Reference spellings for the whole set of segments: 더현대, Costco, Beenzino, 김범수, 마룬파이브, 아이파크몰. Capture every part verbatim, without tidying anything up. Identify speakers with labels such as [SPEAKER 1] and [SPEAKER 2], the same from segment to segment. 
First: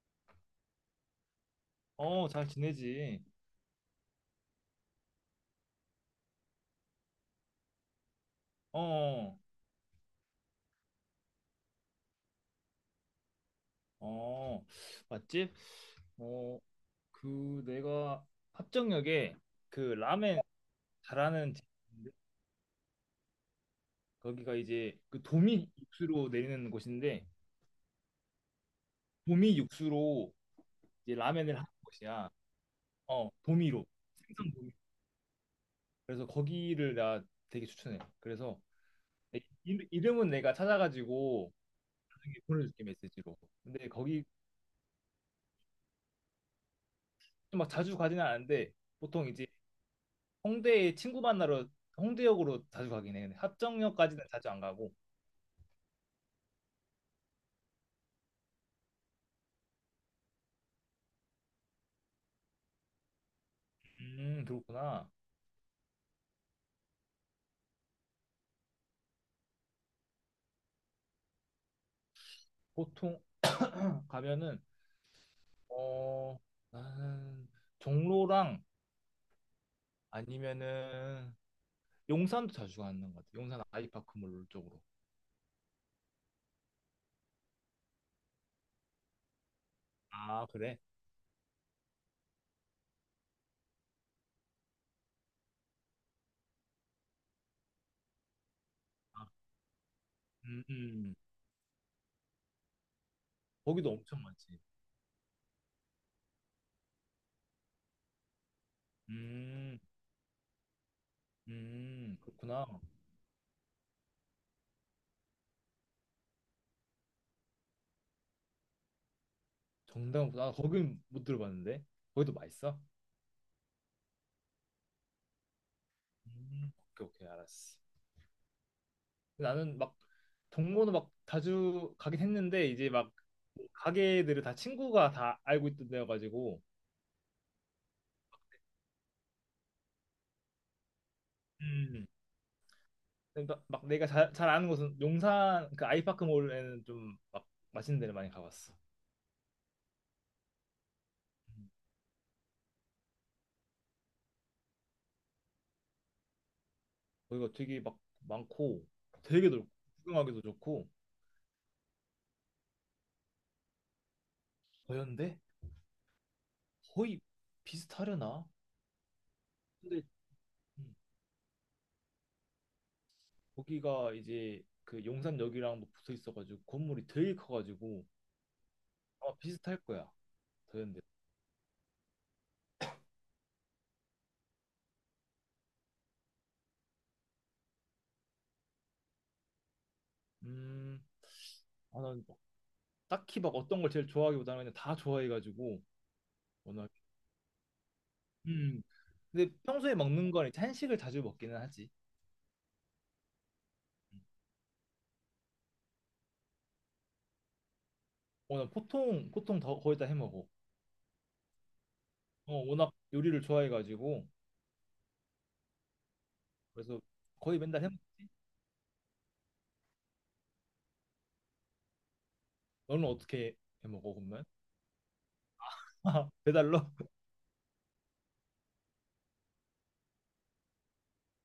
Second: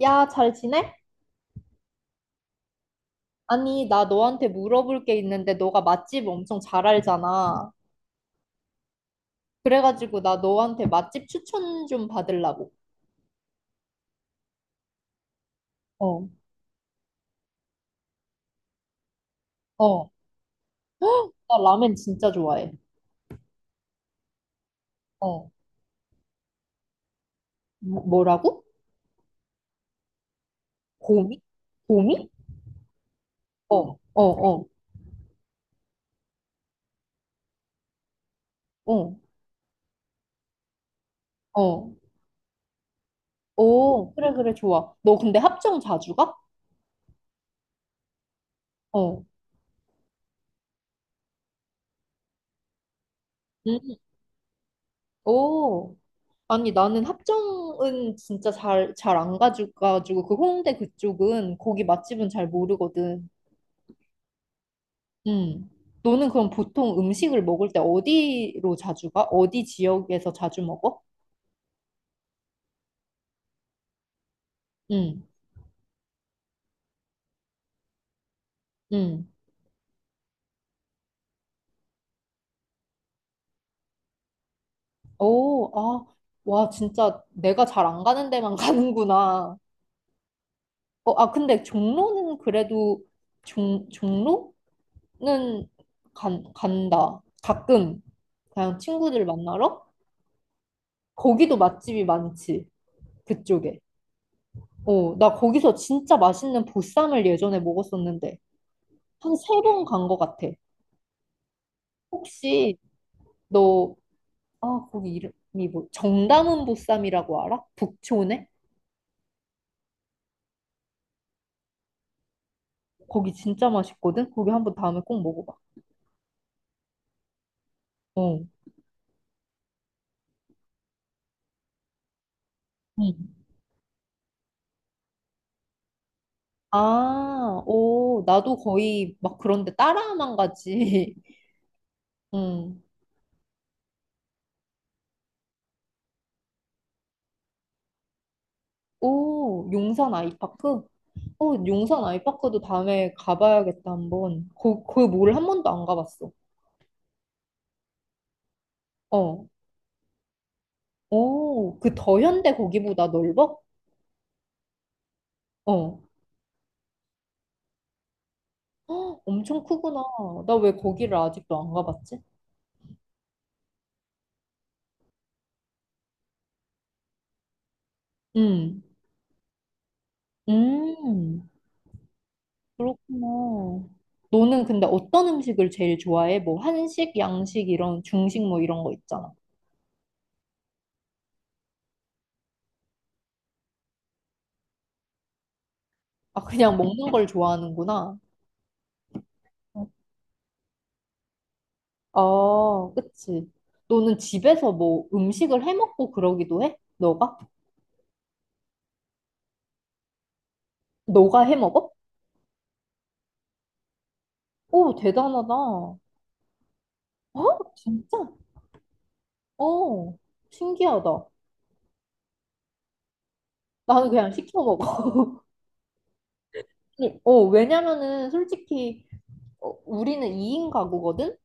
[SPEAKER 1] 야, 잘 지내?
[SPEAKER 2] 어, 잘 지내지.
[SPEAKER 1] 아니, 나 너한테 물어볼 게 있는데 너가 맛집 엄청 잘 알잖아.
[SPEAKER 2] 어,
[SPEAKER 1] 그래가지고 나 너한테 맛집 추천 좀 받으려고.
[SPEAKER 2] 어, 맛집?
[SPEAKER 1] 어,
[SPEAKER 2] 어, 그 내가 합정역에 그
[SPEAKER 1] 어.
[SPEAKER 2] 라멘 잘하는
[SPEAKER 1] 나 라멘
[SPEAKER 2] 집인데
[SPEAKER 1] 진짜 좋아해.
[SPEAKER 2] 거기가 이제 그
[SPEAKER 1] 어.
[SPEAKER 2] 도미 육수로 내리는 곳인데
[SPEAKER 1] 뭐- 뭐라고?
[SPEAKER 2] 도미 육수로 이제
[SPEAKER 1] 고미?
[SPEAKER 2] 라멘을 하는 곳이야.
[SPEAKER 1] 고미?
[SPEAKER 2] 어,
[SPEAKER 1] 어,
[SPEAKER 2] 도미로.
[SPEAKER 1] 어,
[SPEAKER 2] 생선
[SPEAKER 1] 어,
[SPEAKER 2] 도미. 그래서 거기를 나 되게 추천해. 그래서
[SPEAKER 1] 어,
[SPEAKER 2] 내 이름- 이름은 내가 찾아가지고
[SPEAKER 1] 어.
[SPEAKER 2] 나중에 보내줄게, 메시지로. 근데
[SPEAKER 1] 오,
[SPEAKER 2] 거기
[SPEAKER 1] 그래, 그래, 좋아. 너 근데 합정 자주 가?
[SPEAKER 2] 막 자주 가지는 않는데
[SPEAKER 1] 어.
[SPEAKER 2] 보통 이제 홍대에 친구 만나러 홍대역으로 자주 가긴 해. 근데
[SPEAKER 1] 음,
[SPEAKER 2] 합정역까지는 자주 안 가고.
[SPEAKER 1] 오. 아니, 나는 합정은 진짜 잘, 잘 안 가져가지고, 그 홍대 그쪽은, 거기 맛집은 잘 모르거든.
[SPEAKER 2] 음, 그렇구나.
[SPEAKER 1] 음. 너는 그럼 보통 음식을 먹을 때 어디로 자주 가? 어디 지역에서 자주 먹어?
[SPEAKER 2] 보통 가면은,
[SPEAKER 1] 응,
[SPEAKER 2] 어 나는 종로랑
[SPEAKER 1] 응.
[SPEAKER 2] 아니면은 용산도 자주 가는 것 같아. 용산 아이파크몰 쪽으로.
[SPEAKER 1] 오, 아, 와, 진짜 내가 잘 안 가는 데만 가는구나.
[SPEAKER 2] 아, 그래?
[SPEAKER 1] 어, 아, 근데 종로는 그래도 종, 종로는 간, 간다. 가끔 그냥 친구들
[SPEAKER 2] 아,
[SPEAKER 1] 만나러?
[SPEAKER 2] 음, 음.
[SPEAKER 1] 거기도 맛집이 많지. 그쪽에.
[SPEAKER 2] 거기도 엄청 많지.
[SPEAKER 1] 어, 나 거기서 진짜 맛있는 보쌈을 예전에 먹었었는데 한 세
[SPEAKER 2] 음,
[SPEAKER 1] 번 간 것 같아.
[SPEAKER 2] 음, 그렇구나.
[SPEAKER 1] 혹시 너 아, 거기 이름이 뭐, 정다문 보쌈이라고 알아? 북촌에?
[SPEAKER 2] 정당보다, 아, 거긴 못 들어봤는데. 거기도 맛있어?
[SPEAKER 1] 거기 진짜 맛있거든? 거기 한번 다음에 꼭 먹어봐.
[SPEAKER 2] 음, 오케이, 오케이, 알았어.
[SPEAKER 1] 어.
[SPEAKER 2] 나는 막 동호는 막 자주 가긴 했는데 이제
[SPEAKER 1] 응.
[SPEAKER 2] 막 가게들을 다 친구가 다 알고 있던 데여가지고,
[SPEAKER 1] 아, 오, 나도 거의 막 그런데 따라만 가지.
[SPEAKER 2] 음,
[SPEAKER 1] 응.
[SPEAKER 2] 막, 막 내가 잘, 잘 아는 곳은 용산 그 아이파크몰에는 좀 막 맛있는 데를 많이 가봤어.
[SPEAKER 1] 오, 용산 아이파크? 어,
[SPEAKER 2] 음.
[SPEAKER 1] 용산 아이파크도 다음에 가봐야겠다, 한번. 거, 거기 뭘 한 번도 안 가봤어.
[SPEAKER 2] 거기가 되게 막 많고
[SPEAKER 1] 어.
[SPEAKER 2] 되게 넓고 구경하기도 좋고,
[SPEAKER 1] 오, 그 더현대 거기보다 넓어?
[SPEAKER 2] 거였는데
[SPEAKER 1] 어.
[SPEAKER 2] 거의 비슷하려나?
[SPEAKER 1] 헉, 엄청 크구나.
[SPEAKER 2] 근데
[SPEAKER 1] 나 왜
[SPEAKER 2] 음,
[SPEAKER 1] 거기를 아직도 안 가봤지?
[SPEAKER 2] 거기가 이제 그 용산역이랑 뭐 붙어 있어가지고 건물이 되게 커가지고
[SPEAKER 1] 응.
[SPEAKER 2] 아마 비슷할 거야, 더현대.
[SPEAKER 1] 음, 그렇구나. 너는 근데 어떤 음식을 제일 좋아해? 뭐 한식, 양식 이런 중식 뭐 이런 거 있잖아.
[SPEAKER 2] 음 아, 난 딱히 막 어떤 걸 제일 좋아하기보다는 그냥 다 좋아해가지고,
[SPEAKER 1] 아, 그냥
[SPEAKER 2] 워낙.
[SPEAKER 1] 먹는 걸 좋아하는구나.
[SPEAKER 2] 음 근데 평소에 먹는 건 이제 한식을 자주 먹기는 하지.
[SPEAKER 1] 아, 그치. 너는
[SPEAKER 2] 음.
[SPEAKER 1] 집에서 뭐 음식을 해 먹고 그러기도 해? 너가?
[SPEAKER 2] 어, 난 보통 보통 더 거의 다 해먹어.
[SPEAKER 1] 너가 해 먹어?
[SPEAKER 2] 어, 워낙 요리를 좋아해가지고.
[SPEAKER 1] 오, 대단하다. 어?
[SPEAKER 2] 그래서 거의 맨날
[SPEAKER 1] 진짜?
[SPEAKER 2] 해먹지.
[SPEAKER 1] 어, 신기하다.
[SPEAKER 2] 너는 어떻게
[SPEAKER 1] 나는
[SPEAKER 2] 해먹어,
[SPEAKER 1] 그냥
[SPEAKER 2] 그러면?
[SPEAKER 1] 시켜 먹어.
[SPEAKER 2] 배달로?
[SPEAKER 1] 아니, 어, 왜냐면은 솔직히 어, 우리는 이 인 가구거든?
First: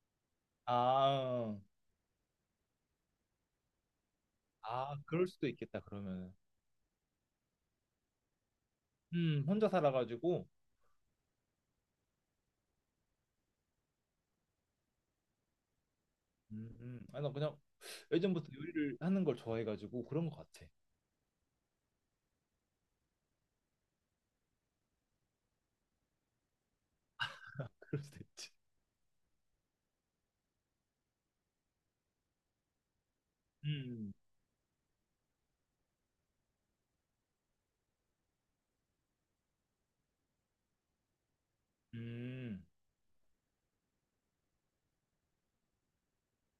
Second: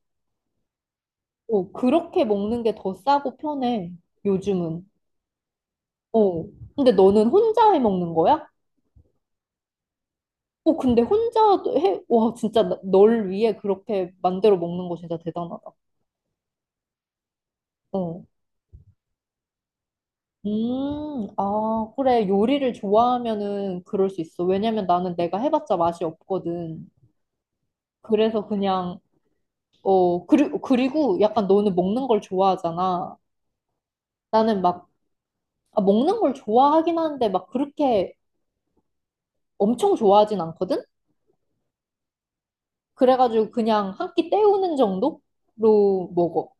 [SPEAKER 2] 아,
[SPEAKER 1] 어, 그렇게 먹는 게 더 싸고 편해, 요즘은.
[SPEAKER 2] 아, 그럴 수도 있겠다, 그러면은.
[SPEAKER 1] 어. 근데 너는 혼자 해 먹는 거야?
[SPEAKER 2] 음 혼자 살아가지고.
[SPEAKER 1] 어, 근데 혼자 해, 와, 진짜 나- 널 위해 그렇게 만들어 먹는 거 진짜 대단하다.
[SPEAKER 2] 음, 음. 아나 그냥
[SPEAKER 1] 어.
[SPEAKER 2] 예전부터 요리를 하는 걸 좋아해가지고 그런 것 같아.
[SPEAKER 1] 음, 아, 그래. 요리를 좋아하면은 그럴 수 있어. 왜냐면 나는 내가 해봤자 맛이 없거든.
[SPEAKER 2] 그럴 수도
[SPEAKER 1] 그래서
[SPEAKER 2] 있지.
[SPEAKER 1] 그냥, 어, 그리고, 그리고 약간 너는 먹는 걸 좋아하잖아.
[SPEAKER 2] 음,
[SPEAKER 1] 나는 막, 아, 먹는 걸 좋아하긴 하는데 막 그렇게 엄청 좋아하진 않거든?
[SPEAKER 2] 음.
[SPEAKER 1] 그래가지고 그냥 한 끼 때우는 정도로 먹어.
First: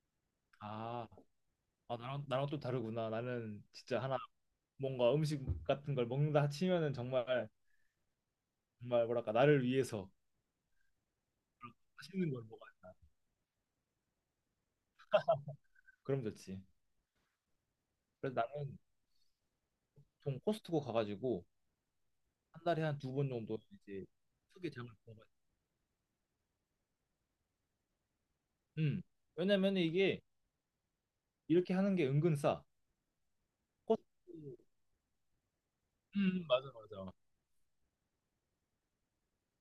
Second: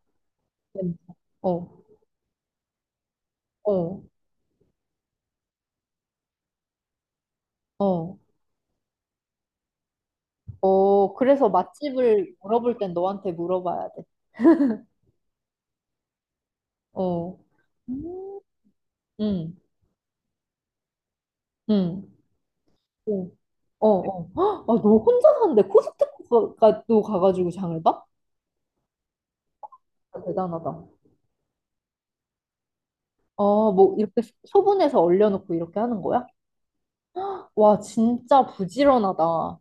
[SPEAKER 2] 아,
[SPEAKER 1] 어,
[SPEAKER 2] 아, 나랑, 나랑 또 다르구나. 나는
[SPEAKER 1] 어,
[SPEAKER 2] 진짜 하나, 뭔가 음식 같은 걸 먹는다 치면은 정말,
[SPEAKER 1] 어,
[SPEAKER 2] 정말 뭐랄까, 나를 위해서
[SPEAKER 1] 어. 그래서
[SPEAKER 2] 맛있는
[SPEAKER 1] 맛집을
[SPEAKER 2] 걸 먹어야
[SPEAKER 1] 물어볼 땐
[SPEAKER 2] 된다.
[SPEAKER 1] 너한테 물어봐야 돼.
[SPEAKER 2] 그럼 좋지.
[SPEAKER 1] 어,
[SPEAKER 2] 그래서 나는
[SPEAKER 1] 응,
[SPEAKER 2] 좀 코스트코 가가지고
[SPEAKER 1] 응,
[SPEAKER 2] 한 달에 한 두 번
[SPEAKER 1] 어,
[SPEAKER 2] 정도
[SPEAKER 1] 어.
[SPEAKER 2] 이제
[SPEAKER 1] 어. 헉,
[SPEAKER 2] 크게
[SPEAKER 1] 아,
[SPEAKER 2] 장을 는
[SPEAKER 1] 너
[SPEAKER 2] 거야
[SPEAKER 1] 혼자 사는데 코스트코도 가가지고 장을 봐?
[SPEAKER 2] 음. 왜냐면 이게
[SPEAKER 1] 아, 대단하다. 아,
[SPEAKER 2] 이렇게 하는 게 은근 싸.
[SPEAKER 1] 뭐 이렇게 소-
[SPEAKER 2] 코스트코.
[SPEAKER 1] 소분해서 얼려놓고 이렇게 하는 거야?
[SPEAKER 2] 음, 맞아, 맞아.
[SPEAKER 1] 와, 진짜 부지런하다.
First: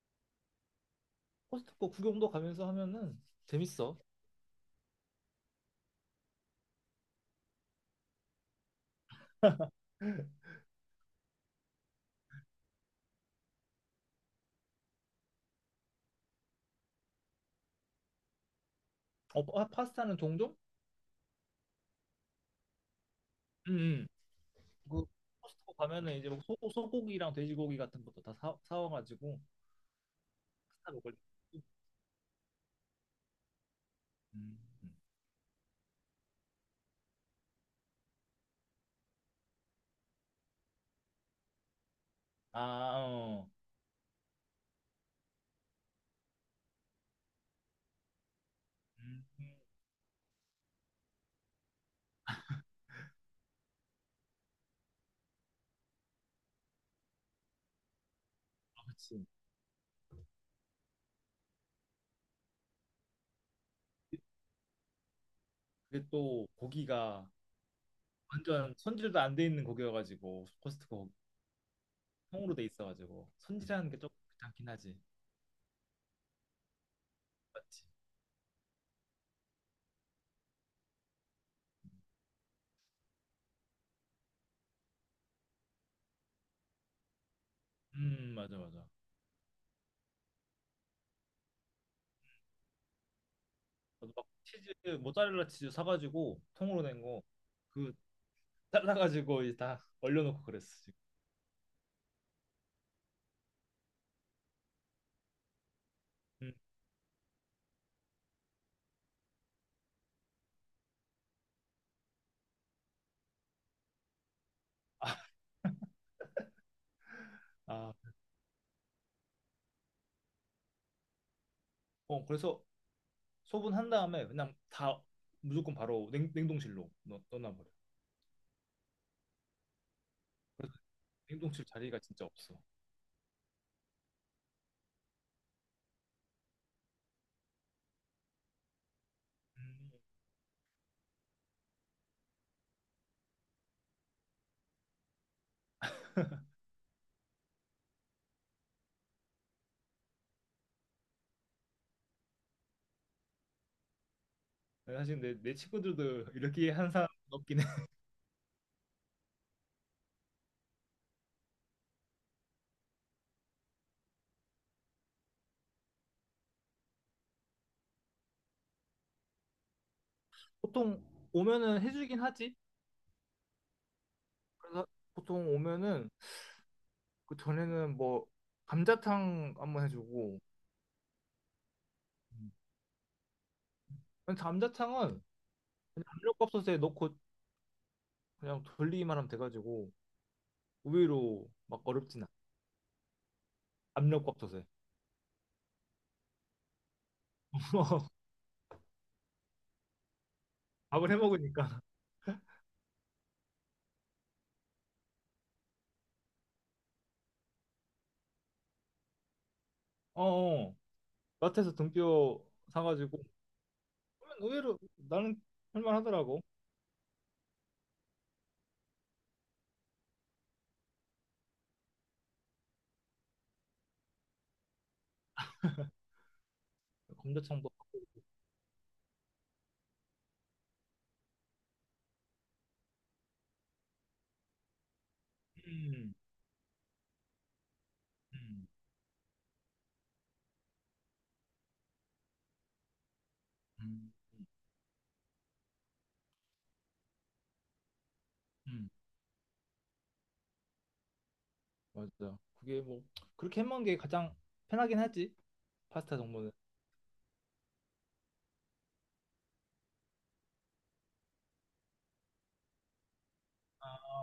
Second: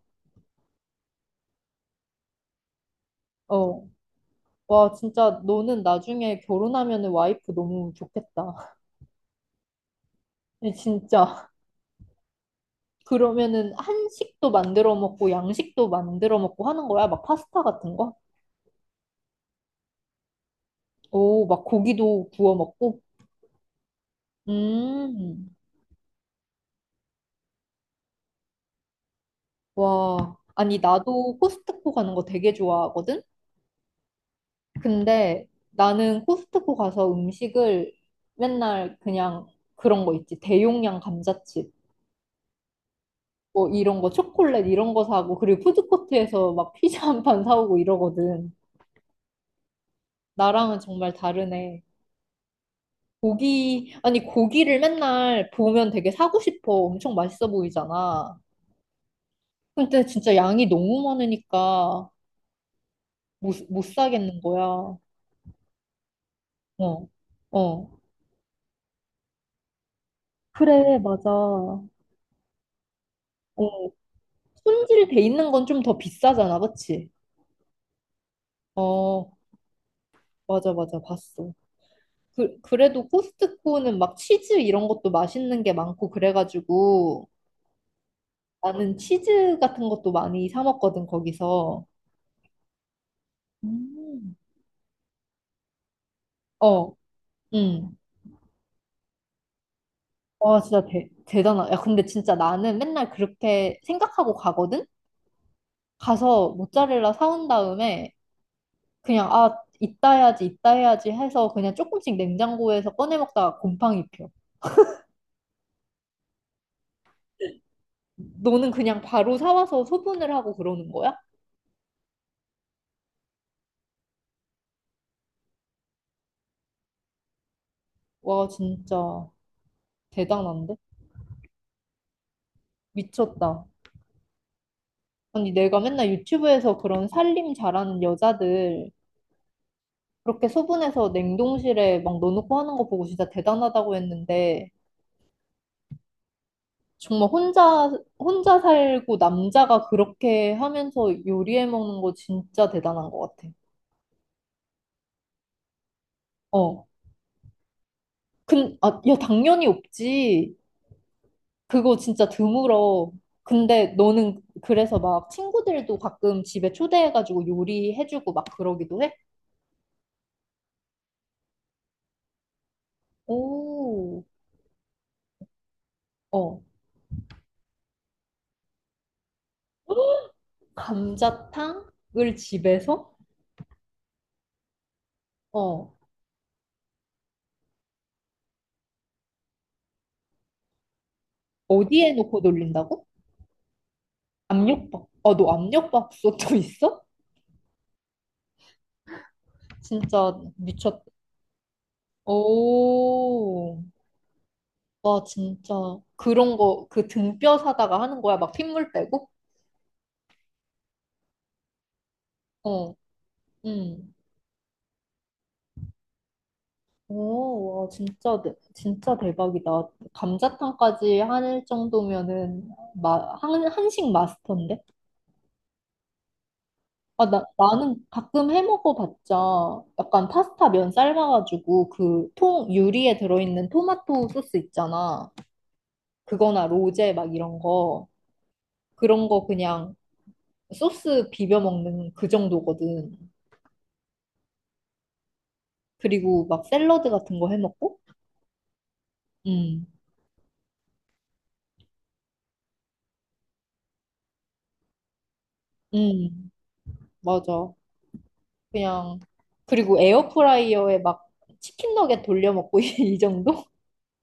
[SPEAKER 2] 코스트코 구경도 가면서 하면은
[SPEAKER 1] 어,
[SPEAKER 2] 재밌어.
[SPEAKER 1] 와, 진짜 너는 나중에 결혼하면 와이프 너무 좋겠다. 진짜. 그러면은 한식도 만들어 먹고 양식도 만들어 먹고 하는 거야? 막 파스타 같은 거?
[SPEAKER 2] 어, 파- 파스타는 종종?
[SPEAKER 1] 오, 막 고기도 구워 먹고?
[SPEAKER 2] 음, 음. 그
[SPEAKER 1] 음,
[SPEAKER 2] 코스트코 가면은 이제 뭐 소, 소고기랑 돼지고기 같은 것도 다 사, 사와가지고
[SPEAKER 1] 와. 아니,
[SPEAKER 2] 파스타 먹을
[SPEAKER 1] 나도
[SPEAKER 2] 때.
[SPEAKER 1] 코스트코 가는 거 되게 좋아하거든?
[SPEAKER 2] 음, 음,
[SPEAKER 1] 근데 나는 코스트코 가서 음식을 맨날 그냥 그런 거 있지. 대용량 감자칩.
[SPEAKER 2] 아, 어.
[SPEAKER 1] 뭐 이런 거, 초콜릿 이런 거 사고, 그리고 푸드코트에서 막 피자 한 판 사오고 이러거든.
[SPEAKER 2] 음. 음.
[SPEAKER 1] 나랑은 정말 다르네. 고기, 아니, 고기를 맨날 보면 되게 사고 싶어. 엄청 맛있어 보이잖아.
[SPEAKER 2] 아, 그치.
[SPEAKER 1] 근데 진짜 양이 너무 많으니까 못, 못 사겠는 거야.
[SPEAKER 2] 그게 또
[SPEAKER 1] 어,
[SPEAKER 2] 고기가
[SPEAKER 1] 어.
[SPEAKER 2] 완전 손질도 안 돼 있는 고기여가지고, 코스트코
[SPEAKER 1] 그래,
[SPEAKER 2] 고기,
[SPEAKER 1] 맞아. 어,
[SPEAKER 2] 통으로 돼 있어가지고 손질하는 게 조금 귀찮긴 하지.
[SPEAKER 1] 손질돼 있는 건 좀 더 비싸잖아, 그치?
[SPEAKER 2] 맞지?
[SPEAKER 1] 어, 맞아, 맞아. 봤어. 그, 그래도 코스트코는 막 치즈 이런 것도 맛있는 게 많고 그래가지고
[SPEAKER 2] 음, 맞아, 맞아.
[SPEAKER 1] 나는 치즈 같은 것도 많이 사 먹거든, 거기서.
[SPEAKER 2] 저도 막
[SPEAKER 1] 음.
[SPEAKER 2] 치즈, 모짜렐라 치즈 사가지고, 통으로
[SPEAKER 1] 어,
[SPEAKER 2] 된 거 그
[SPEAKER 1] 응.
[SPEAKER 2] 잘라가지고 이제 다 얼려놓고
[SPEAKER 1] 와,
[SPEAKER 2] 그랬어
[SPEAKER 1] 진짜
[SPEAKER 2] 지금.
[SPEAKER 1] 대, 대단하다. 야, 근데 진짜 나는 맨날 그렇게 생각하고 가거든? 가서
[SPEAKER 2] 음.
[SPEAKER 1] 모짜렐라 사온 다음에 그냥, 아, 이따 해야지, 이따 해야지 해서 그냥 조금씩 냉장고에서 꺼내 먹다가 곰팡이 펴.
[SPEAKER 2] 아,
[SPEAKER 1] 너는 그냥 바로 사와서 소분을 하고 그러는 거야?
[SPEAKER 2] 어, 그래서 소분한 다음에 그냥 다 무조건 바로 냉, 냉동실로 넣, 넣어놔버려.
[SPEAKER 1] 와, 진짜 대단한데?
[SPEAKER 2] 냉동실 자리가 진짜 없어.
[SPEAKER 1] 미쳤다. 아니, 내가 맨날 유튜브에서 그런 살림 잘하는 여자들
[SPEAKER 2] 음.
[SPEAKER 1] 그렇게 소분해서 냉동실에 막 넣어놓고 하는 거 보고 진짜 대단하다고 했는데, 정말 혼자, 혼자 살고 남자가 그렇게 하면서 요리해 먹는 거 진짜 대단한 것 같아.
[SPEAKER 2] 사실 내, 내 친구들도 이렇게
[SPEAKER 1] 어.
[SPEAKER 2] 한 사람 없긴 해.
[SPEAKER 1] 근, 아, 야, 당연히 없지. 그거 진짜 드물어. 근데 너는 그래서 막 친구들도 가끔 집에 초대해가지고 요리해주고 막 그러기도 해?
[SPEAKER 2] 보통 오면은 해주긴 하지.
[SPEAKER 1] 오,
[SPEAKER 2] 그래서 보통 오면은,
[SPEAKER 1] 어.
[SPEAKER 2] 그 전에는 뭐 감자탕 한번 해주고.
[SPEAKER 1] 감자탕을
[SPEAKER 2] 음.
[SPEAKER 1] 집에서?
[SPEAKER 2] 근데 감자탕은
[SPEAKER 1] 어.
[SPEAKER 2] 그냥 압력밥솥에 넣고 그냥 돌리기만 하면 돼가지고 의외로 막
[SPEAKER 1] 어디에
[SPEAKER 2] 어렵진 않아.
[SPEAKER 1] 놓고 돌린다고?
[SPEAKER 2] 압력밥솥에.
[SPEAKER 1] 압력밥. 아, 너 압력밥솥도 있어? 진짜 미쳤다.
[SPEAKER 2] 밥을 해 먹으니까.
[SPEAKER 1] 오. 와, 진짜. 그런 거, 그 등뼈 사다가 하는 거야? 막 핏물 빼고?
[SPEAKER 2] 어, 어. 마트에서 등뼈
[SPEAKER 1] 어,
[SPEAKER 2] 사가지고,
[SPEAKER 1] 응.
[SPEAKER 2] 그러면 의외로 나는 할만하더라고.
[SPEAKER 1] 오, 와, 진짜, 대- 진짜 대박이다. 감자탕까지 할 정도면은, 마, 한, 한식 마스터인데? 아, 나,
[SPEAKER 2] 감자탕도.
[SPEAKER 1] 나는 가끔 해 먹어봤자, 약간 파스타 면 삶아가지고, 그 통, 유리에 들어있는 토마토 소스 있잖아.
[SPEAKER 2] 음,
[SPEAKER 1] 그거나 로제 막 이런 거.
[SPEAKER 2] 음,
[SPEAKER 1] 그런 거 그냥 소스 비벼 먹는 그 정도거든.
[SPEAKER 2] 음,
[SPEAKER 1] 그리고 막 샐러드 같은 거 해 먹고.
[SPEAKER 2] 음.
[SPEAKER 1] 음.
[SPEAKER 2] 맞아. 그게 뭐, 그렇게 해 먹는 게 가장 편하긴 하지. 파스타
[SPEAKER 1] 음.
[SPEAKER 2] 정도는.
[SPEAKER 1] 맞아. 그냥 그리고 에어프라이어에 막 치킨 너겟 돌려 먹고 이 정도?
[SPEAKER 2] 아,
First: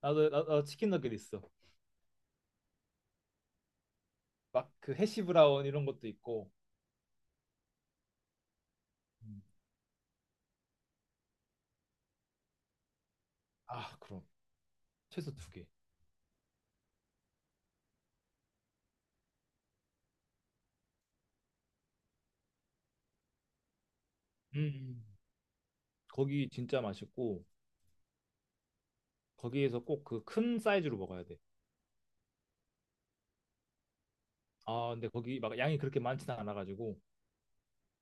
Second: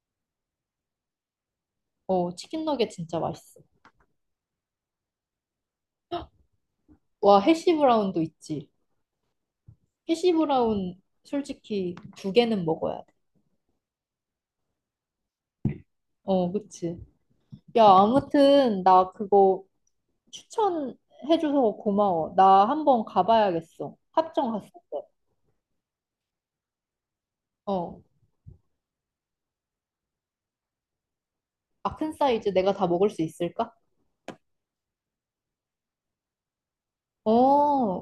[SPEAKER 2] 나도, 나, 나 치킨 너겟 있어.
[SPEAKER 1] 어, 치킨 너겟 진짜 맛있어.
[SPEAKER 2] 막 그 해시 브라운 이런 것도 있고.
[SPEAKER 1] 와, 해시 브라운도 있지.
[SPEAKER 2] 음.
[SPEAKER 1] 해시 브라운 솔직히 두 개는 먹어야 돼.
[SPEAKER 2] 아, 그럼 최소 두 개.
[SPEAKER 1] 어, 그치. 야, 아무튼 나 그거 추천해줘서 고마워. 나 한번 가봐야겠어. 합정
[SPEAKER 2] 음.
[SPEAKER 1] 갔을 때.
[SPEAKER 2] 음. 거기 진짜 맛있고,
[SPEAKER 1] 어.
[SPEAKER 2] 거기에서 꼭 그 큰 사이즈로 먹어야 돼.
[SPEAKER 1] 아 큰 사이즈 내가 다 먹을 수 있을까?
[SPEAKER 2] 아, 근데 거기 막 양이 그렇게 많지는 않아가지고
[SPEAKER 1] 어,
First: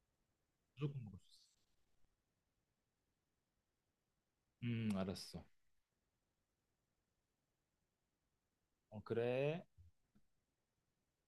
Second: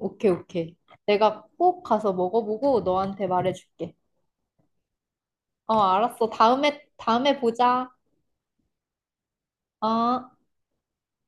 [SPEAKER 1] 오케이, 오케이.
[SPEAKER 2] 무조건 먹을 수
[SPEAKER 1] 내가
[SPEAKER 2] 있어.
[SPEAKER 1] 꼭 가서 먹어보고 너한테 말해줄게.
[SPEAKER 2] 음, 알았어.
[SPEAKER 1] 어, 알았어. 다음에, 다음에 보자.
[SPEAKER 2] 어, 그래.
[SPEAKER 1] 어.